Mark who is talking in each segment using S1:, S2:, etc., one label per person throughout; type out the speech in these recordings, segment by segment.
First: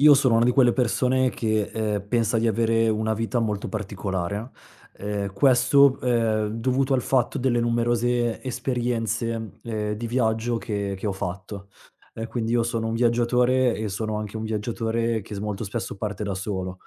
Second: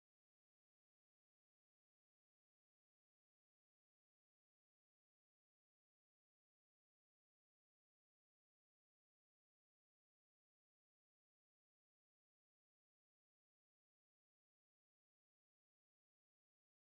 S1: Io sono una di quelle persone che, pensa di avere una vita molto particolare, questo, dovuto al fatto delle numerose esperienze, di viaggio che ho fatto. Quindi io sono un viaggiatore e sono anche un viaggiatore che s molto spesso parte da solo.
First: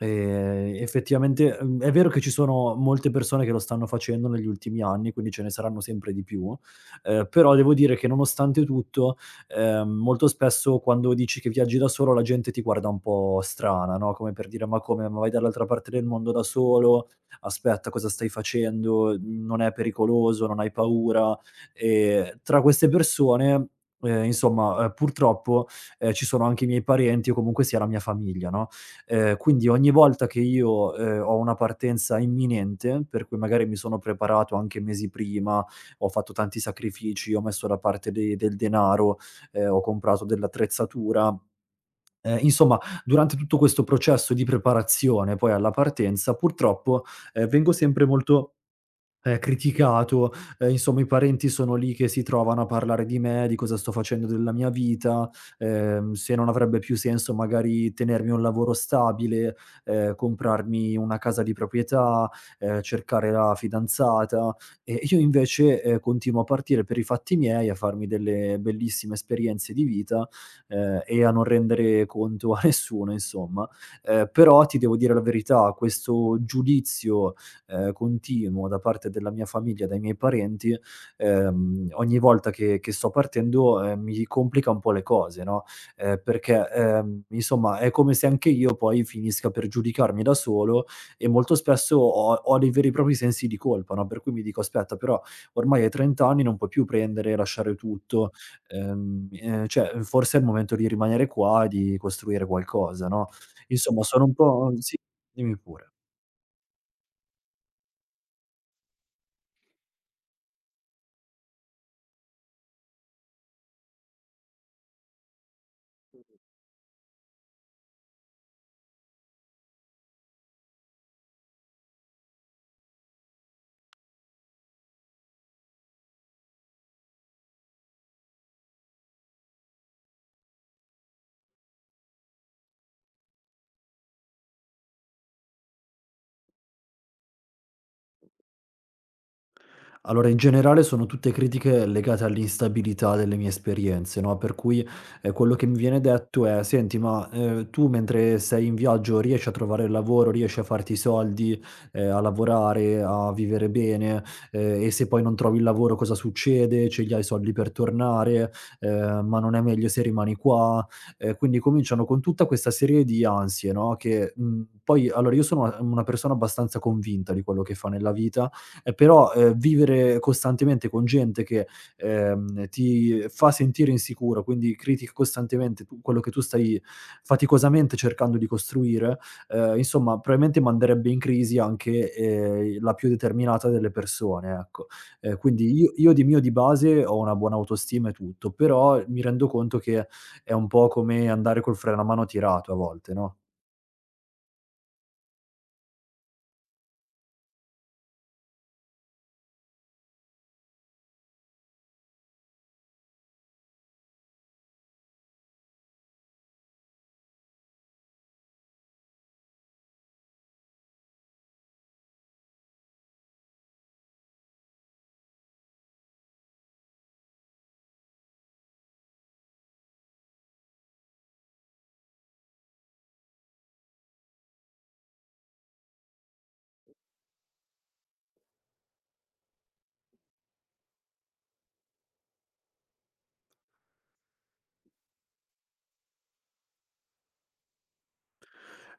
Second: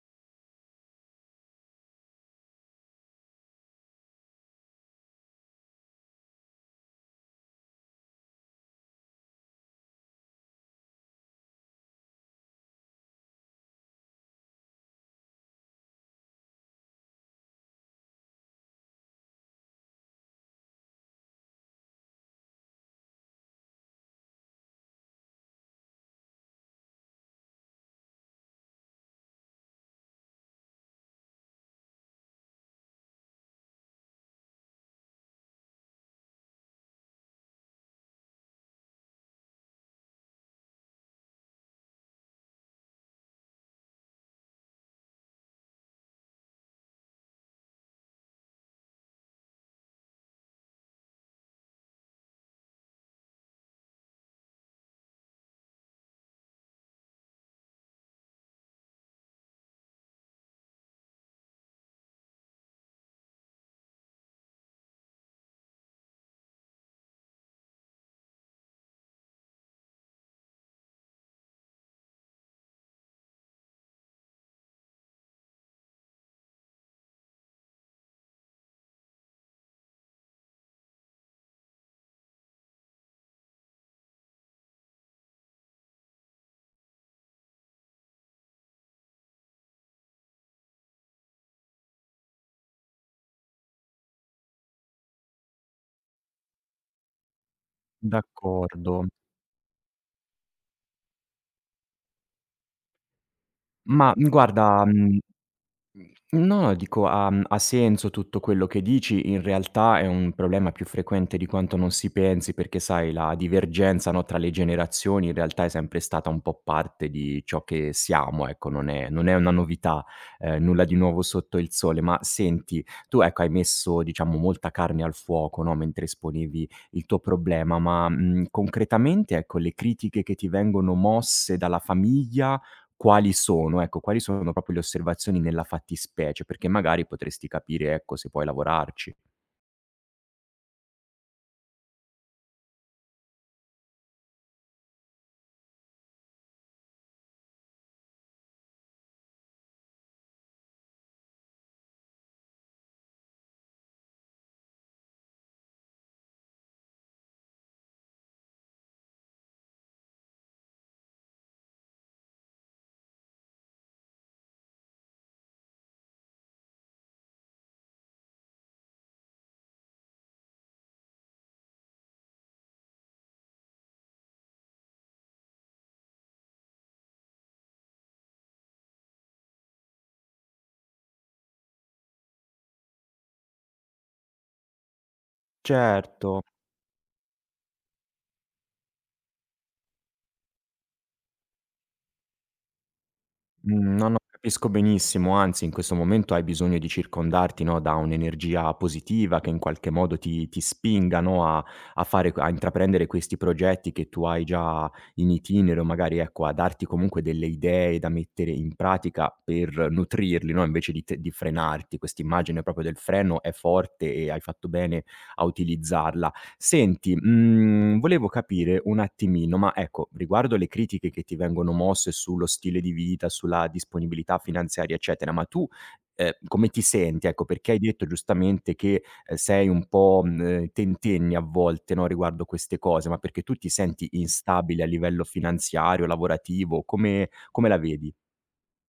S1: Effettivamente, è vero che ci sono molte persone che lo stanno facendo negli ultimi anni, quindi ce ne saranno sempre di più, però devo dire che nonostante tutto molto spesso quando dici che viaggi da solo la gente ti guarda un po' strana, no, come per dire: "Ma come? Ma vai dall'altra parte del mondo da solo? Aspetta, cosa stai facendo? Non è pericoloso? Non hai paura?" Tra queste persone, insomma, purtroppo, ci sono anche i miei parenti o comunque sia la mia famiglia, no, quindi ogni volta che io, ho una partenza imminente, per cui magari mi sono preparato anche mesi prima, ho fatto tanti sacrifici, ho messo da parte de del denaro, ho comprato dell'attrezzatura. Insomma, durante tutto questo processo di preparazione poi alla partenza, purtroppo, vengo sempre molto criticato, insomma i parenti sono lì che si trovano a parlare di me, di cosa sto facendo della mia vita, se non avrebbe più senso magari tenermi un lavoro stabile, comprarmi una casa di proprietà, cercare la fidanzata. E io invece, continuo a partire per i fatti miei, a farmi delle bellissime esperienze di vita, e a non rendere conto a nessuno insomma. Però ti devo dire la verità, questo giudizio, continuo da parte della mia famiglia, dai miei parenti, ogni volta che sto partendo, mi complica un po' le cose, no, perché, insomma è come se anche io poi finisca per giudicarmi da solo e molto spesso ho dei veri e propri sensi di colpa, no, per cui mi dico: "Aspetta, però ormai hai 30 anni, non puoi più prendere e lasciare tutto,
S2: D'accordo.
S1: cioè forse è il momento di rimanere qua e di costruire qualcosa", no. Insomma
S2: Ma,
S1: sono un
S2: guarda,
S1: po' sì,
S2: mhmm,
S1: dimmi pure.
S2: no, no, dico ha senso tutto quello che dici. In realtà è un problema più frequente di quanto non si pensi, perché sai la divergenza, no, tra le generazioni in realtà è sempre stata un po' parte di ciò che siamo, ecco, non è una novità, nulla di nuovo sotto il sole. Ma senti, tu ecco hai messo diciamo molta carne al fuoco, no, mentre esponevi il tuo problema, ma, concretamente, ecco, le critiche che ti vengono mosse dalla famiglia quali sono, ecco, quali sono proprio le osservazioni nella fattispecie, perché magari potresti capire, ecco, se puoi lavorarci.
S1: Allora, in generale sono tutte critiche legate all'instabilità delle mie esperienze, no, per cui, quello che mi viene detto è: "Senti, ma, tu mentre sei in viaggio riesci a trovare il lavoro, riesci a farti i soldi, a lavorare, a vivere bene, e se poi non trovi il lavoro cosa succede? Ce li hai i soldi per tornare? Ma non è meglio se rimani qua?" Quindi cominciano con tutta questa serie di ansie, no, che, poi allora io sono una persona abbastanza convinta di quello che fa nella vita, però, vivere costantemente con gente che, ti fa sentire insicuro, quindi critica costantemente tu quello che tu stai faticosamente cercando di costruire, insomma probabilmente manderebbe in crisi anche, la più determinata delle persone, ecco. Quindi io di mio
S2: Certo.
S1: di base ho una buona autostima e tutto, però mi rendo conto che è un po' come andare col freno a mano tirato a volte, no?
S2: Mhmm, no, no, capisco benissimo, anzi in questo momento hai bisogno di circondarti, no, da un'energia positiva che in qualche modo ti spinga, no, a a fare a intraprendere questi progetti che tu hai già in itinere o magari, ecco, a darti comunque delle idee da mettere in pratica per nutrirli, no, invece di te di frenarti. Quest'immagine proprio del freno è forte e hai fatto bene a utilizzarla. Senti, volevo capire un attimino, ma ecco, riguardo le critiche che ti vengono mosse sullo stile di vita, sulla disponibilità finanziaria, eccetera, ma tu, come ti senti? Ecco, perché hai detto giustamente che, sei un po', tentenni a volte, no, riguardo queste cose, ma perché tu ti senti instabile a livello finanziario, lavorativo? Come la vedi?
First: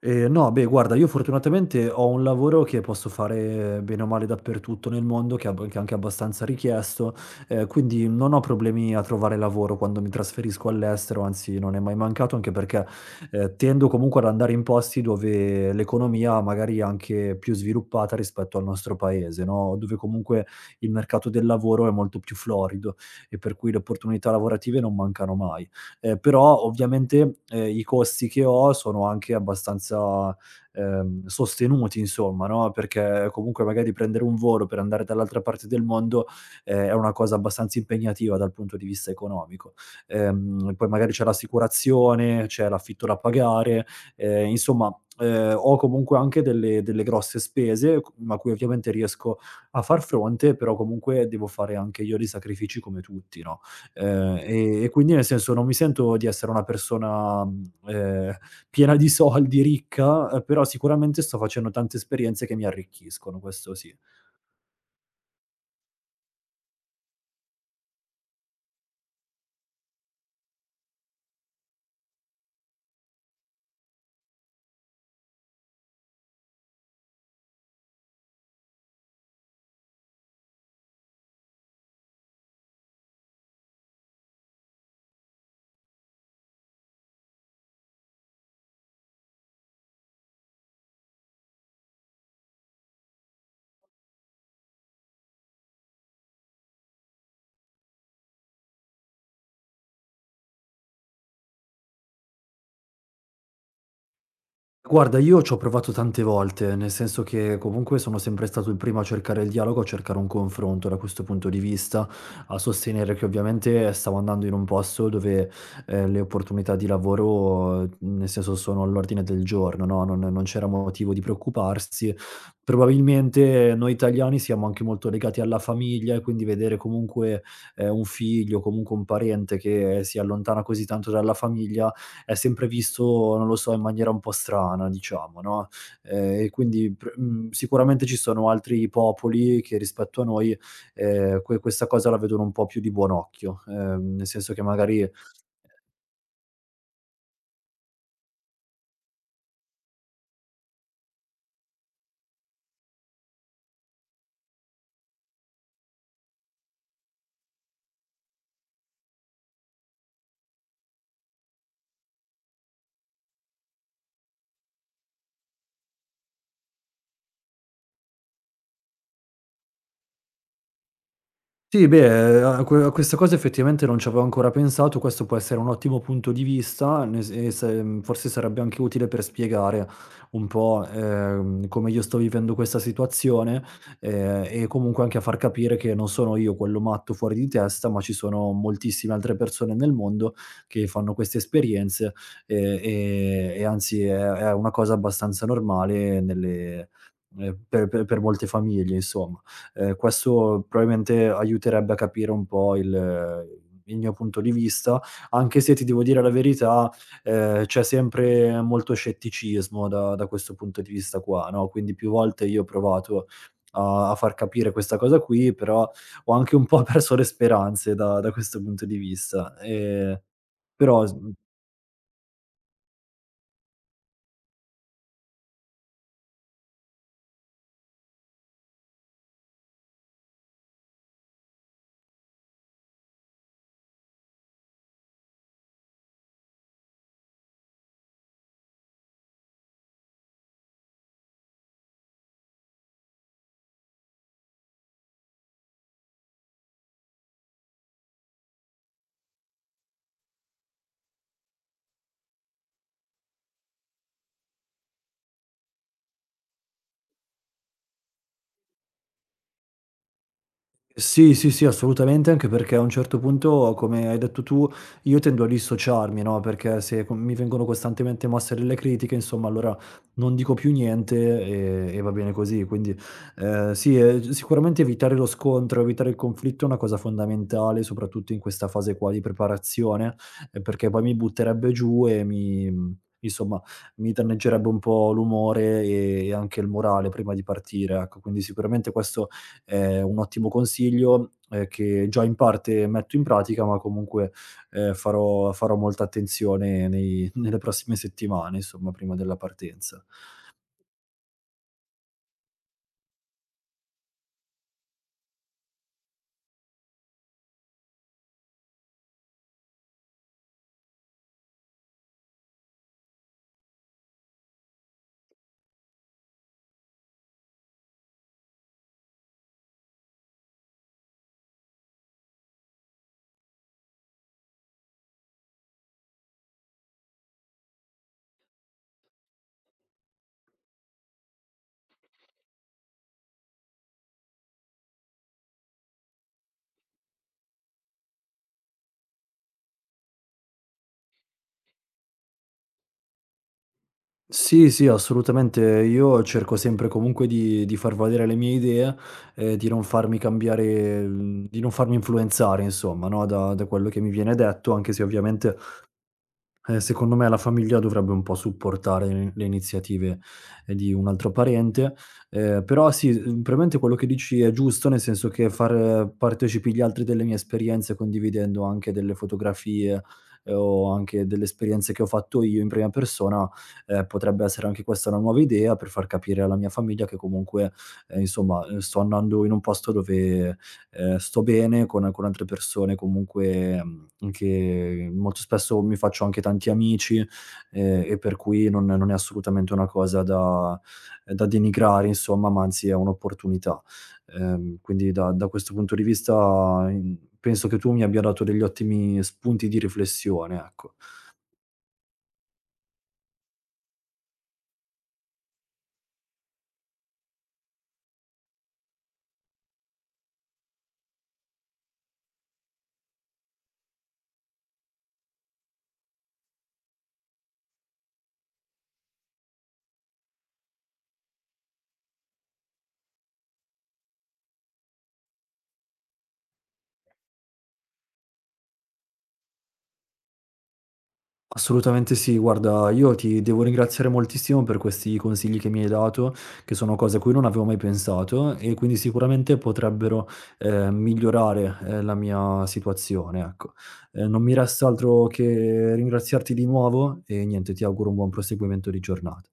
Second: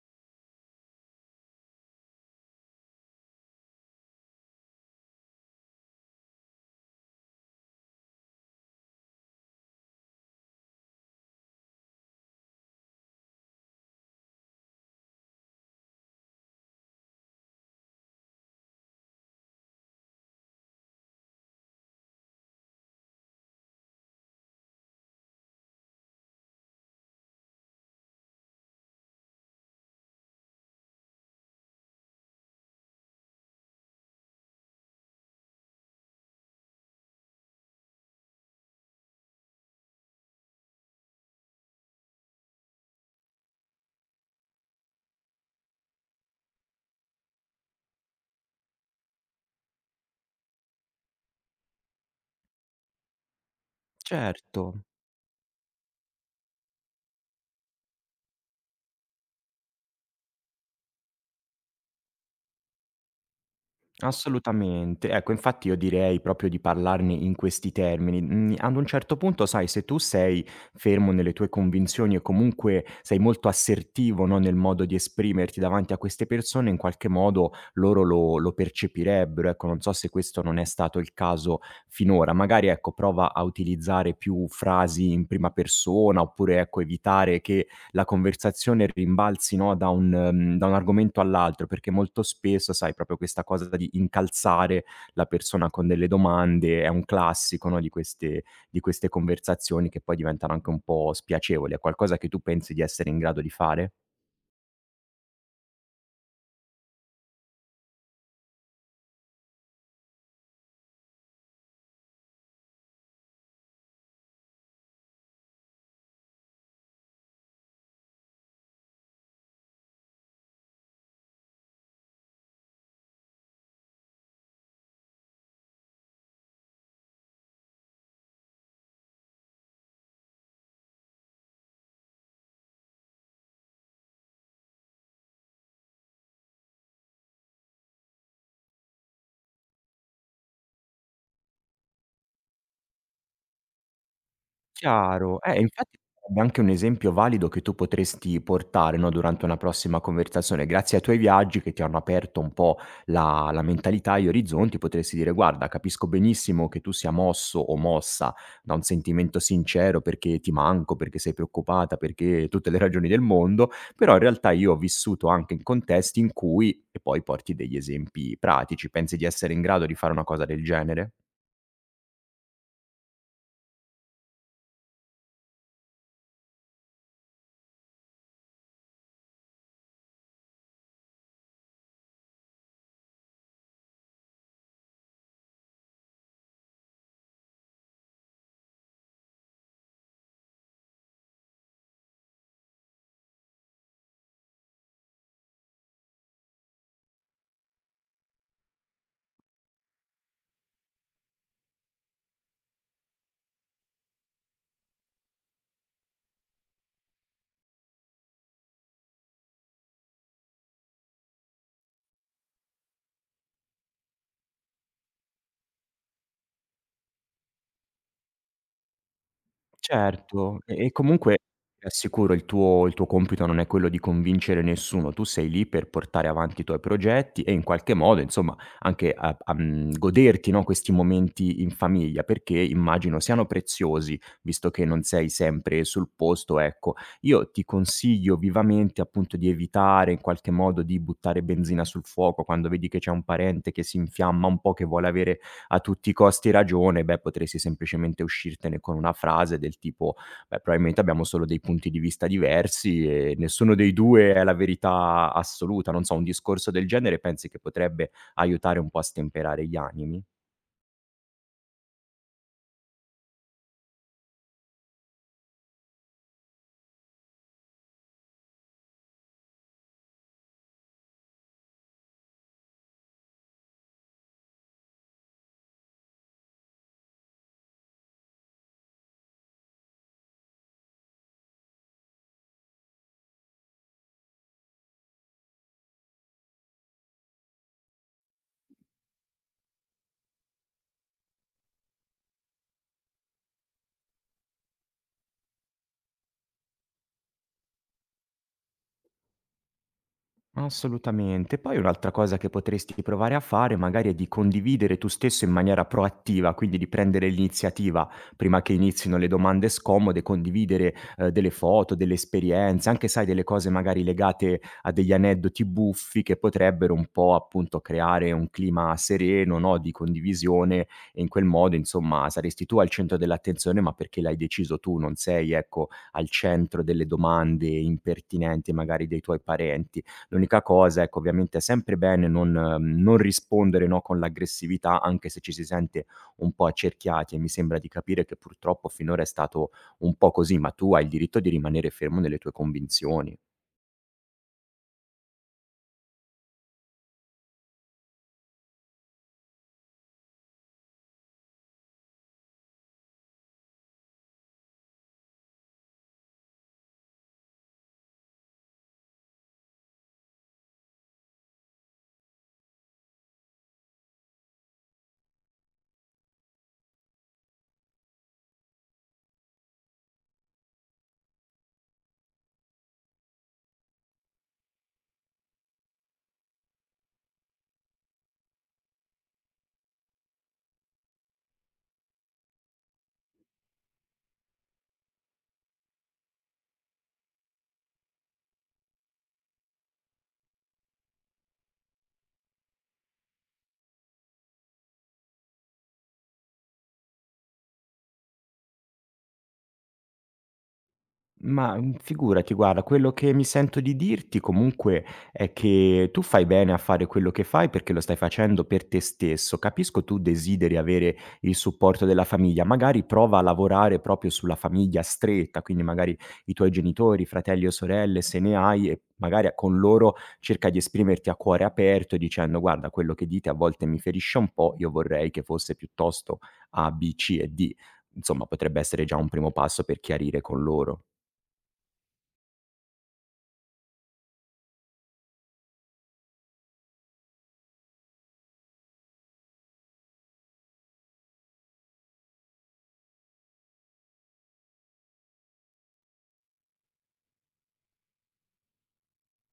S1: No, beh, guarda, io fortunatamente ho un lavoro che posso fare bene o male dappertutto nel mondo, che è anche abbastanza richiesto. Quindi non ho problemi a trovare lavoro quando mi trasferisco all'estero, anzi non è mai mancato, anche perché, tendo comunque ad andare in posti dove l'economia magari è anche più sviluppata rispetto al nostro paese, no, dove comunque il mercato del lavoro è molto più florido e per cui le opportunità lavorative non mancano mai. Però ovviamente, i costi che ho sono anche abbastanza, sostenuti insomma, no, perché comunque magari prendere un volo per andare dall'altra parte del mondo, è una cosa abbastanza impegnativa dal punto di vista economico. Poi magari c'è l'assicurazione, c'è l'affitto da pagare, insomma, ho comunque anche delle grosse spese c a cui ovviamente riesco a far fronte, però comunque devo fare anche io dei sacrifici come tutti, no? Ehm, e
S2: Certo.
S1: e quindi nel senso non mi sento di essere una persona, piena di soldi, ricca, però sicuramente sto facendo tante esperienze che mi arricchiscono, questo sì.
S2: Assolutamente. Ecco, infatti io direi proprio di parlarne in questi termini. Mhmm, Ad un certo punto, sai, se tu sei fermo nelle tue convinzioni e comunque sei molto assertivo, no, nel modo di esprimerti davanti a queste persone, in qualche modo loro lo percepirebbero. Ecco, non so se questo non è stato il caso finora. Magari, ecco, prova a utilizzare più frasi in prima persona, oppure, ecco, evitare che la conversazione rimbalzi, no, da un argomento all'altro, perché molto spesso, sai, proprio questa cosa di incalzare la persona con delle domande è un classico, no, di queste conversazioni che poi diventano anche un po' spiacevoli. È qualcosa che tu pensi di essere in grado di fare?
S1: Guarda, io c'ho provato tante volte, nel senso che comunque sono sempre stato il primo a cercare il dialogo, a cercare un confronto da questo punto di vista, a sostenere che ovviamente stavo andando in un posto dove le opportunità di lavoro, nel senso, sono all'ordine del giorno, no? Non c'era motivo di preoccuparsi. Probabilmente noi italiani siamo anche molto legati alla famiglia e quindi vedere comunque un figlio, comunque un parente che si allontana così tanto dalla famiglia è sempre visto, non lo so, in maniera un po' strana, diciamo, no, e quindi sicuramente ci sono altri popoli che rispetto a noi, questa cosa la vedono un po' più di buon occhio, nel senso che magari.
S2: Chiaro, infatti sarebbe anche un esempio valido che tu potresti portare, no, durante una prossima conversazione. Grazie ai tuoi viaggi che ti hanno aperto un po' la mentalità e gli orizzonti, potresti dire: "Guarda, capisco benissimo che tu sia mosso o mossa da un sentimento sincero perché ti manco, perché sei preoccupata, perché tutte le ragioni del mondo, però in realtà io ho vissuto anche in contesti in cui" e poi porti degli esempi pratici. Pensi di essere in grado di fare una cosa del genere?
S1: Sì, beh, a questa cosa effettivamente non ci avevo ancora pensato, questo può essere un ottimo punto di vista, nel s e se mhmm, forse sarebbe anche utile per spiegare un po', come io sto vivendo questa situazione, e comunque anche a far capire che non sono io quello matto fuori di testa, ma ci sono moltissime altre persone nel mondo che fanno queste esperienze, e anzi è una cosa abbastanza normale nelle, per molte famiglie, insomma. Questo probabilmente aiuterebbe a capire un po' il mio punto di vista, anche se ti devo dire la verità, c'è sempre molto scetticismo da questo punto di vista qua, no, quindi più volte io ho provato a far capire questa cosa qui, però ho anche un po' perso le speranze da questo punto di vista,
S2: Certo, e
S1: però. S
S2: comunque ti assicuro il tuo compito non è quello di convincere nessuno, tu sei lì per portare avanti i tuoi progetti e in qualche modo insomma anche a goderti, no, questi momenti in famiglia, perché immagino siano preziosi, visto che non sei sempre sul posto, ecco. Io ti consiglio vivamente appunto di evitare in qualche modo di buttare benzina sul fuoco quando vedi che c'è un parente che si infiamma un po', che vuole avere a tutti i costi ragione, beh, potresti semplicemente uscirtene con una frase del tipo: "Beh, probabilmente abbiamo solo dei punti di vista diversi e nessuno dei due è la verità assoluta." Non so, un discorso del genere pensi che potrebbe aiutare un po' a stemperare gli animi?
S1: Sì, sì, sì, assolutamente, anche perché a un certo punto, come hai detto tu, io tendo a dissociarmi, no, perché se co mi vengono costantemente mosse delle critiche, insomma, allora non dico più niente e va bene così. Quindi, sì, sicuramente evitare lo scontro, evitare il conflitto è una cosa fondamentale, soprattutto in questa fase qua di preparazione, perché poi mi butterebbe giù e mi insomma, mi danneggerebbe un po' l'umore e anche il morale prima di partire, ecco. Quindi sicuramente questo è un ottimo consiglio, che già in parte metto in pratica, ma comunque, farò molta attenzione nei nelle prossime settimane, insomma, prima della partenza.
S2: Assolutamente. Poi un'altra cosa che potresti provare a fare magari è di condividere tu stesso in maniera proattiva, quindi di prendere l'iniziativa prima che inizino le domande scomode, condividere delle foto, delle esperienze, anche sai delle cose magari legate a degli aneddoti buffi che potrebbero un po' appunto creare un clima sereno, no? Di condivisione e in quel modo insomma saresti tu al centro dell'attenzione ma perché l'hai deciso tu, non sei ecco al centro delle domande impertinenti magari dei tuoi parenti. L'unica cosa, ecco, ovviamente è sempre bene non rispondere, no, con l'aggressività, anche se ci si sente un po' accerchiati e mi sembra di capire che purtroppo finora è stato un po' così, ma tu hai il diritto di rimanere fermo nelle tue convinzioni.
S1: Sì, sì, assolutamente. Io cerco sempre comunque di far valere le mie idee, di non farmi cambiare, di non farmi influenzare insomma, no, da quello che mi viene detto, anche se ovviamente. Secondo me la famiglia dovrebbe un po' supportare le iniziative, di un altro parente, però sì, premente quello che dici è giusto, nel senso che far partecipi gli altri delle mie esperienze, condividendo anche delle fotografie, o anche delle esperienze che ho fatto io in prima persona, potrebbe essere anche questa una nuova idea per far capire alla mia famiglia che comunque, insomma, sto andando in un posto dove sto bene con altre persone comunque, che molto spesso mi faccio anche tanti amici, e per cui non è assolutamente una cosa da, da denigrare insomma, ma anzi è un'opportunità. Quindi da questo punto di vista, in penso che tu mi abbia dato degli ottimi spunti di riflessione, ecco.
S2: Ma, figurati guarda, quello che mi sento di dirti comunque è che tu fai bene a fare quello che fai perché lo stai facendo per te stesso. Capisco tu desideri avere il supporto della famiglia, magari prova a lavorare proprio sulla famiglia stretta, quindi magari i tuoi genitori, fratelli o sorelle se ne hai e magari a con loro cerca di esprimerti a cuore aperto dicendo: "Guarda quello che dite a volte mi ferisce un po', io vorrei che fosse piuttosto A, B, C e D." Insomma potrebbe essere già un primo passo per chiarire con loro.
S1: Assolutamente sì, guarda, io ti devo ringraziare moltissimo per questi consigli che mi hai dato, che sono cose a cui non avevo mai pensato e quindi sicuramente potrebbero, migliorare, la mia situazione, ecco. Non mi resta altro che ringraziarti di nuovo e niente, ti auguro un buon proseguimento di giornata.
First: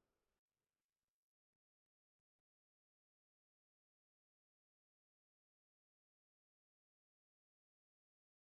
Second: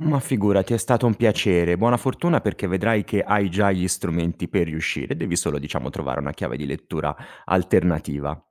S2: Ma figurati, è stato un piacere. Buona fortuna perché vedrai che hai già gli strumenti per riuscire, devi solo, diciamo, trovare una chiave di lettura alternativa.